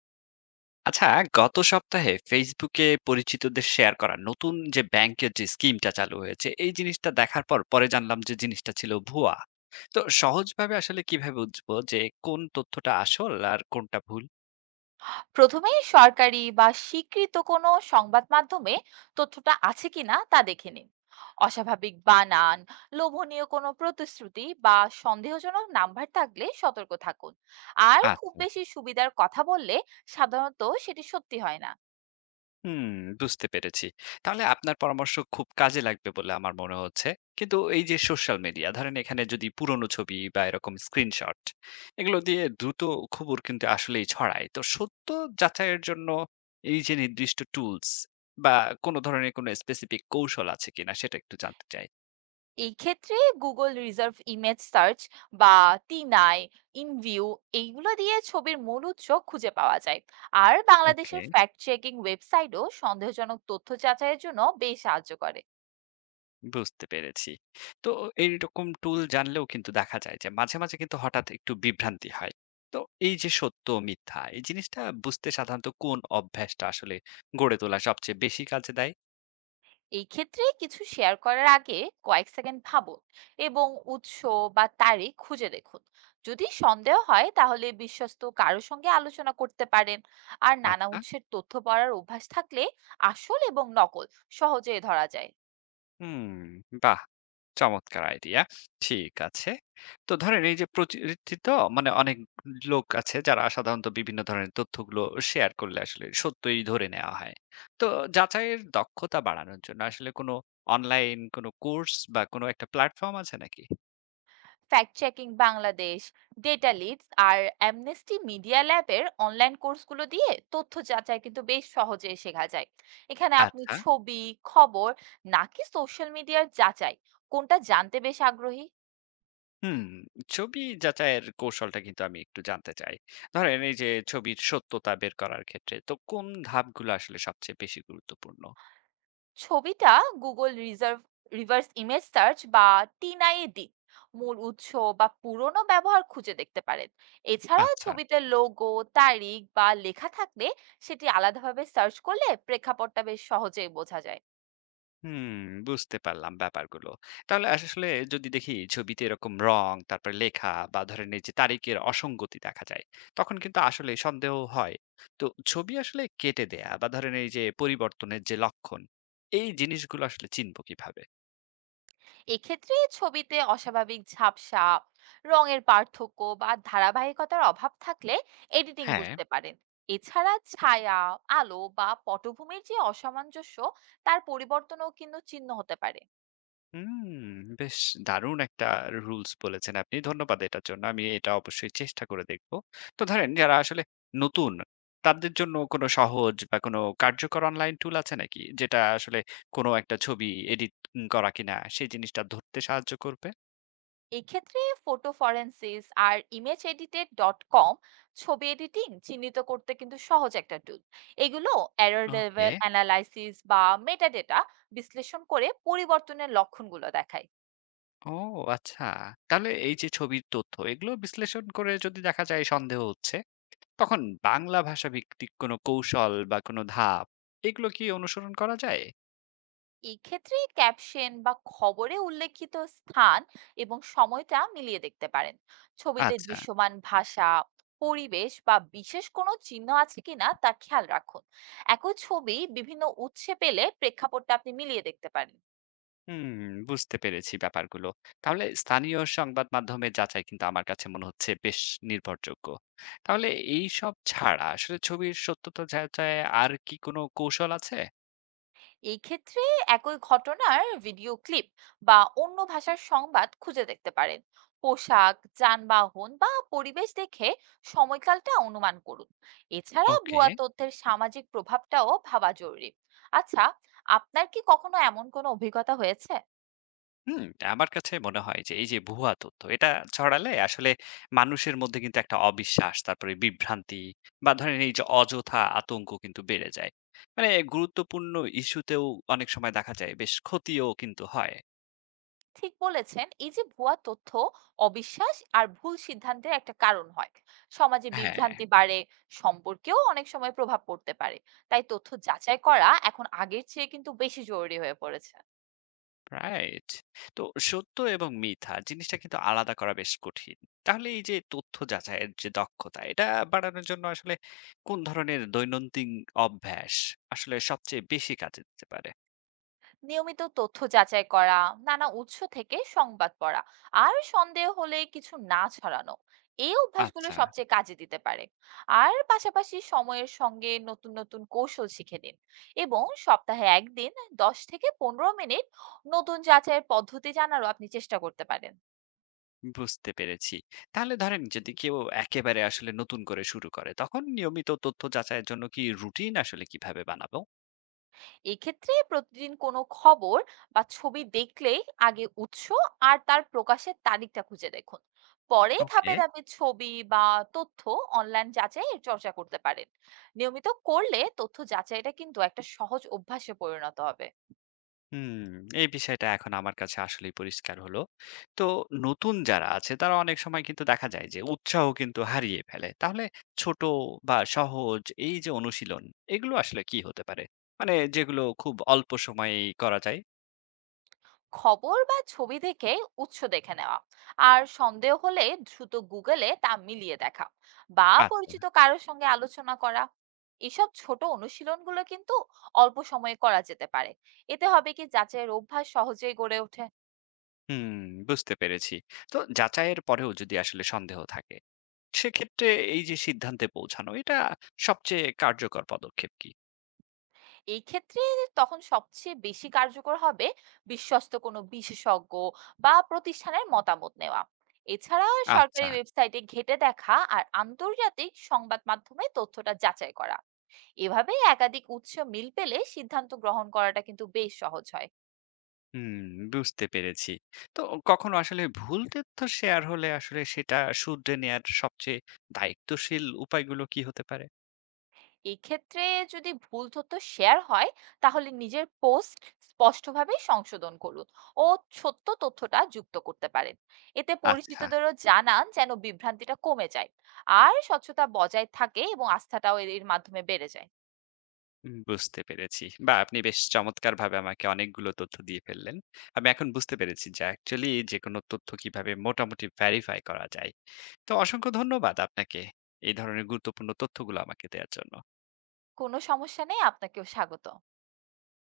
আচ্ছা, গত সপ্তাহে ফেসবুকে পরিচিতদের শেয়ার করা নতুন যে ব্যাংকের যে স্কিমটা চালু হয়েছে এই জিনিসটা দেখার পর পরে জানলাম যে জিনিসটা ছিল ভুয়া। তো সহজভাবে আসলে কিভাবে বুঝবো যে কোন তথ্যটা আসল আর কোনটা ভুল? প্রথমে সরকারি বা স্বীকৃত কোনো সংবাদ মাধ্যমে তথ্যটা আছে কিনা তা দেখে নিন। অস্বাভাবিক বানান, লোভনীয় কোনো প্রতিশ্রুতি বা সন্দেহজনক নাম্বার থাকলে সতর্ক থাকুন। আর খুব আচ্ছা। বেশি সুবিধার কথা বললে সাধারণত সেটি সত্যি হয় না। হুম, বুঝতে পেরেছি। তাহলে আপনার পরামর্শ খুব কাজে লাগবে বলে আমার মনে হচ্ছে। কিন্তু এই যে সোশ্যাল মিডিয়া, ধরেন এখানে যদি পুরনো ছবি বা এরকম স্ক্রিনশট এগুলো দিয়ে দ্রুত খবর কিন্তু আসলেই ছড়ায়। তো সত্য যাচাইয়ের জন্য এই যে নির্দিষ্ট টুলস বা কোন ধরনের কোন স্পেসিফিক কৌশল আছে কিনা সেটা একটু জানতে চাই। এই ক্ষেত্রে গুগল রিজার্ভ ইমেজ সার্চ বা টিনাই ইনভিউ এইগুলো দিয়ে ছবির মূল উৎস খুঁজে পাওয়া যায়। আর ওকে। বাংলাদেশের ফ্যাক্ট চেকিং ওয়েবসাইটও সন্দেহজনক তথ্য যাচাইয়ের জন্য বেশ সাহায্য করে। বুঝতে পেরেছি। তো এইরকম টুল জানলেও কিন্তু দেখা যায় যে মাঝে মাঝে কিন্তু হঠাৎ একটু বিভ্রান্তি হয়। তো এই যে সত্য মিথ্যা এই জিনিসটা বুঝতে সাধারণত কোন অভ্যাসটা আসলে গড়ে তোলা সবচেয়ে বেশি কাজে দেয়? এই ক্ষেত্রে কিছু শেয়ার করার আগে কয়েক সেকেন্ড ভাবুন এবং উৎস বা তারিখ খুঁজে দেখুন। যদি সন্দেহ হয় তাহলে বিশ্বস্ত কারো সঙ্গে আলোচনা করতে পারেন। আর নানা আচ্ছা। উৎসের তথ্য পড়ার অভ্যাস থাকলে আসল এবং নকল সহজে ধরা যায়। হুম, বাহ! চমৎকার আইডিয়া। ঠিক আছে। তো ধরেন এই যে প্রতিনিধিত্ব, মানে অনেক লোক আছে যারা সাধারণত বিভিন্ন ধরনের তথ্যগুলো শেয়ার করলে আসলে সত্যই ধরে নেওয়া হয়। তো যাচাইয়ের দক্ষতা বাড়ানোর জন্য আসলে কোনো অনলাইন কোনো কোর্স বা কোনো একটা প্ল্যাটফর্ম আছে নাকি? Fact checking Bangladesh, data leads আর অ্যামনেস্টি মিডিয়া ল্যাবের অনলাইন কোর্সগুলো দিয়ে তথ্য যাচাই কিন্তু বেশ সহজে শেখা যায়। এখানে আপনি আচ্ছা। ছবি, খবর নাকি সোশ্যাল মিডিয়ার যাচাই কোনটা জানতে বেশ আগ্রহী? হুম, ছবি যাচাইয়ের কৌশলটা কিন্তু আমি একটু জানতে চাই। ধরেন এই যে ছবির সত্যতা বের করার ক্ষেত্রে তো কোন ধাপগুলো আসলে সবচেয়ে বেশি গুরুত্বপূর্ণ? ছবিটা Google reserve reverse image search বা টিনআই এ দিন, মূল উৎস বা পুরনো ব্যবহার খুঁজে দেখতে পারেন। এছাড়া আচ্ছা। ছবিতে লোগো, তারিখ বা লেখা থাকলে সেটি আলাদাভাবে সার্চ করলে প্রেক্ষাপটটা বেশ সহজেই বোঝা যায়। হুম, বুঝতে পারলাম ব্যাপারগুলো। তাহলে আসলে যদি দেখি ছবিতে এরকম রং, তারপরে লেখা বা ধরেন এই যে তারিখের অসঙ্গতি দেখা যায়, তখন কিন্তু আসলে সন্দেহ হয়। তো ছবি আসলে কেটে দেয়া বা ধরেন এই যে পরিবর্তনের যে লক্ষণ, এই জিনিসগুলো আসলে চিনব কিভাবে? এক্ষেত্রে ছবিতে অস্বাভাবিক ঝাপসা, রঙের পার্থক্য বা ধারাবাহিকতার অভাব থাকলে এডিটিং হ্যাঁ। বুঝতে পারেন। এছাড়া ছায়া, আলো বা পটভূমির যে অসামঞ্জস্য, তার পরিবর্তনও কিন্তু চিহ্ন হতে পারে। হুম, বেশ দারুণ একটা রুলস বলেছেন আপনি। ধন্যবাদ এটার জন্য। আমি এটা অবশ্যই চেষ্টা করে দেখব। তো ধরেন যারা আসলে নতুন, তাদের জন্য কোন সহজ বা কোন কার্যকর অনলাইন টুল আছে নাকি? যেটা আসলে কোন একটা ছবি এডিট করা কিনা সেই জিনিসটা ধরতে সাহায্য করবে? এক্ষেত্রে ফটো ফরেনসিস আর ইমেজ এডিটেড ডট কম ছবি এডিটিং চিহ্নিত করতে কিন্তু সহজ একটা টুল। এগুলো এরর ওকে। লেভেল অ্যানালাইসিস বা মেটাডেটা বিশ্লেষণ করে পরিবর্তনের লক্ষণগুলো দেখায়। ও আচ্ছা। তাহলে এই যে ছবির তথ্য এগুলো বিশ্লেষণ করে যদি দেখা যায় সন্দেহ হচ্ছে, তখন বাংলা ভাষা ভিত্তিক কোন কৌশল বা কোন ধাপ এগুলো কি অনুসরণ করা যায়? এই ক্ষেত্রে ক্যাপশন বা খবরে উল্লেখিত স্থান এবং সময়টা মিলিয়ে দেখতে পারেন। ছবিতে আচ্ছা। দৃশ্যমান ভাষা, পরিবেশ বা বিশেষ কোনো চিহ্ন আছে কিনা তা খেয়াল রাখুন। একই ছবি বিভিন্ন উৎসে পেলে প্রেক্ষাপটটা আপনি মিলিয়ে দেখতে পারেন। হুম, বুঝতে পেরেছি ব্যাপারগুলো। তাহলে স্থানীয় সংবাদ মাধ্যমের যাচাই কিন্তু আমার কাছে মনে হচ্ছে বেশ নির্ভরযোগ্য। তাহলে এইসব ছাড়া আসলে ছবির সত্যতা যাচাইয়ে আর কি কোনো কৌশল আছে? এই ক্ষেত্রে একই ঘটনার ভিডিও ক্লিপ বা অন্য ভাষার সংবাদ খুঁজে দেখতে পারেন। পোশাক, যানবাহন বা পরিবেশ দেখে সময়কালটা অনুমান করুন। এছাড়া ওকে। ভুয়া তথ্যের সামাজিক প্রভাবটাও ভাবা জরুরি। আচ্ছা, আপনার কি কখনো এমন কোনো অভিজ্ঞতা হয়েছে? হুম, আমার কাছে মনে হয় যে এই যে ভুয়া তথ্য এটা ছড়ালে আসলে মানুষের মধ্যে কিন্তু একটা অবিশ্বাস, তারপরে বিভ্রান্তি বা ধরেন এই যে অযথা আতঙ্ক কিন্তু বেড়ে যায়। মানে গুরুত্বপূর্ণ ইস্যুতেও অনেক সময় দেখা যায় বেশ ক্ষতিও কিন্তু হয়। ঠিক বলেছেন, এই যে ভুয়া তথ্য অবিশ্বাস আর ভুল সিদ্ধান্তের একটা কারণ হয়। সমাজে হ্যাঁ। বিভ্রান্তি বাড়ে, সম্পর্কেও অনেক সময় প্রভাব পড়তে পারে। তাই তথ্য যাচাই করা এখন আগের চেয়ে কিন্তু বেশি জরুরি হয়ে পড়েছে। রাইট। তো সত্য এবং মিথ্যা জিনিসটা কিন্তু আলাদা করা বেশ কঠিন। তাহলে এই যে তথ্য যাচাইয়ের যে দক্ষতা এটা বাড়ানোর জন্য আসলে কোন ধরনের দৈনন্দিন অভ্যাস আসলে সবচেয়ে বেশি কাজে দিতে পারে? নিয়মিত তথ্য যাচাই করা, নানা উৎস থেকে সংবাদ পড়া, আর সন্দেহ হলে কিছু না ছড়ানো, এই অভ্যাসগুলো আচ্ছা। সবচেয়ে কাজে দিতে পারে। আর পাশাপাশি সময়ের সঙ্গে নতুন নতুন কৌশল শিখে নিন এবং সপ্তাহে একদিন 10 থেকে 15 মিনিট নতুন যাচাইয়ের পদ্ধতি জানারও আপনি চেষ্টা করতে পারেন। বুঝতে পেরেছি। তাহলে ধরেন যদি কেউ একেবারে আসলে নতুন করে শুরু করে তখন নিয়মিত তথ্য যাচাইয়ের জন্য কি রুটিন আসলে কিভাবে বানাবো? এক্ষেত্রে প্রতিদিন কোনো খবর বা ছবি দেখলেই আগে উৎস আর তার প্রকাশের তারিখটা খুঁজে দেখুন। পরে ওকে। ধাপে ধাপে ছবি বা তথ্য অনলাইন যাচাইয়ের চর্চা করতে পারেন। নিয়মিত করলে তথ্য যাচাইটা কিন্তু একটা সহজ অভ্যাসে পরিণত হবে। হুম, এই বিষয়টা এখন আমার কাছে আসলেই পরিষ্কার হলো। তো নতুন যারা আছে তারা অনেক সময় কিন্তু দেখা যায় যে উৎসাহ কিন্তু হারিয়ে ফেলে। তাহলে ছোট বা সহজ এই যে অনুশীলন এগুলো আসলে কি হতে পারে? মানে যেগুলো খুব অল্প সময়েই করা যায়? খবর বা ছবি দেখে উৎস দেখে নেওয়া, আর সন্দেহ হলে দ্রুত গুগলে তা মিলিয়ে দেখা বা আচ্ছা, পরিচিত কারোর সঙ্গে আলোচনা করা, এসব ছোট অনুশীলনগুলো কিন্তু অল্প সময়ে করা যেতে পারে। এতে হবে কি যাচাইয়ের অভ্যাস সহজেই গড়ে ওঠে। হুম, বুঝতে পেরেছি। তো যাচাইয়ের পরেও যদি আসলে সন্দেহ থাকে, সেক্ষেত্রে এই যে সিদ্ধান্তে পৌঁছানো এটা সবচেয়ে কার্যকর পদক্ষেপ কি? এই ক্ষেত্রে তখন সবচেয়ে বেশি কার্যকর হবে বিশ্বস্ত কোনো বিশেষজ্ঞ বা প্রতিষ্ঠানের মতামত নেওয়া। এছাড়া আচ্ছা। সরকারি ওয়েবসাইটে ঘেঁটে দেখা আর আন্তর্জাতিক সংবাদ মাধ্যমে তথ্যটা যাচাই করা। এভাবে একাধিক উৎস মিল পেলে সিদ্ধান্ত গ্রহণ করাটা কিন্তু বেশ সহজ হয়। হুম, বুঝতে পেরেছি। তো কখনো আসলে ভুল তথ্য শেয়ার হলে আসলে সেটা শুধরে নেয়ার সবচেয়ে দায়িত্বশীল উপায়গুলো কি হতে পারে? এক্ষেত্রে যদি ভুল তথ্য শেয়ার হয় তাহলে নিজের পোস্ট স্পষ্টভাবে সংশোধন করুন ও সত্য তথ্যটা যুক্ত করতে পারেন। এতে আচ্ছা, পরিচিতদেরও জানান যেন বিভ্রান্তিটা কমে যায় আর স্বচ্ছতা বজায় থাকে এবং আস্থাটাও এর এর মাধ্যমে বেড়ে যায়। বুঝতে পেরেছি। বাহ! আপনি বেশ চমৎকারভাবে আমাকে অনেকগুলো তথ্য দিয়ে ফেললেন। আমি এখন বুঝতে পেরেছি যে অ্যাকচুয়ালি যেকোনো তথ্য কিভাবে মোটামুটি ভেরিফাই করা যায়। তো অসংখ্য ধন্যবাদ আপনাকে এই ধরনের গুরুত্বপূর্ণ তথ্যগুলো আমাকে দেওয়ার জন্য। কোনো সমস্যা নেই, আপনাকেও স্বাগত।